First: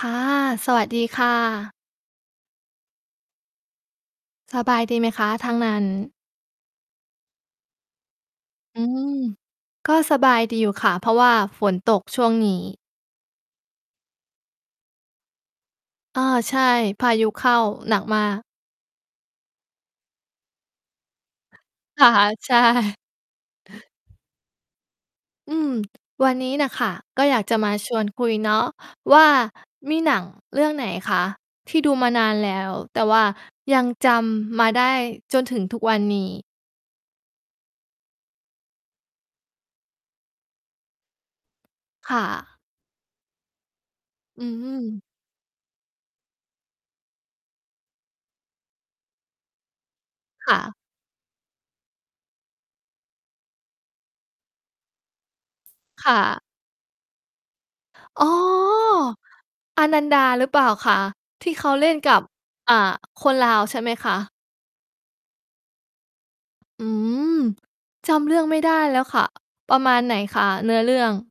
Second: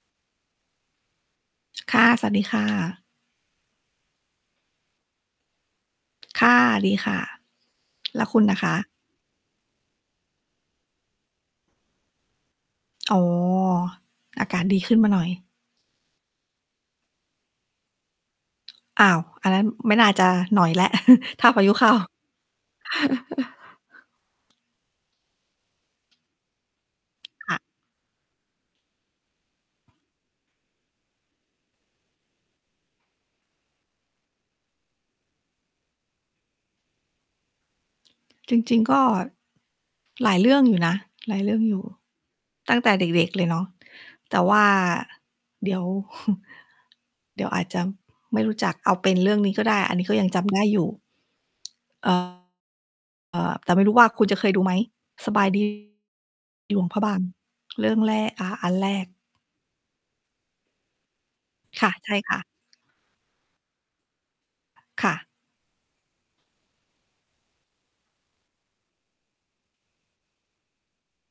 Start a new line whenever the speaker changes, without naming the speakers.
ค่ะ สวัสดีค่ะ
ค่ะ สวัสดี ค่ะ
สบายดีไหมคะ ทางหนั่น
ค่ะ ดีค่ะ แล้วคุณอะคะ?
อืม ก็สบายดีอยู่ค่ะ เพราะว่าฝนตกช่วงนี้
อ๋อ อากาศดีขึ้นมาหน่อย
อา ใช่ พายุเข้าหนักมาก
อ้าว อันนั้นไม่น่าจะหน่อยแล้ว ถ้าพายุเข้า
ค่ะ ใช่ อืม วันนี้น่ะค่ะ ก็อยาก
ค
จ
่
ะ
ะ
มาชวนคุยเนาะว่า มีหนังเรื่องไหนคะ ที่ดูมานานแล้ว แต่ว่ายังจำมาได้จนถึงทุกวันนี้?
จริง ๆ ก็ หลายเรื่องอยู่นะ หลายเรื่องอยู่
ค่ะ
ตั้งแต่เด็ก ๆ เลยเนาะ แต่
อื
ว่า
ม
เดี๋ยว เดี๋ยวอาจจะไม่รู้จัก เอาเป็นเรื่องนี้ก็ได้ อันนี้ก็ยังจ
ค
ำ
่
ได้
ะ
อยู่ เอ่อ เอ่อ แต่ไม่รู้ว่าคุณจะเคยดูไหม? สบาย ดี
ค่ะ
หลวงพระบาง เรื่องแร
อ๋อ
ก อ่า อันแรก
อนันดาหรือเปล่าคะ? ที่เขา
ค
เล่
่ะ
น
ใ
ก
ช่
ับ
ค่ะ
อ่า คนลาวใช่ไหมคะ?
ค่ะ
อืม จำเรื่องไม่ได้แล้วค่ะ ประมาณไหนคะ เนื้อเรื่อง?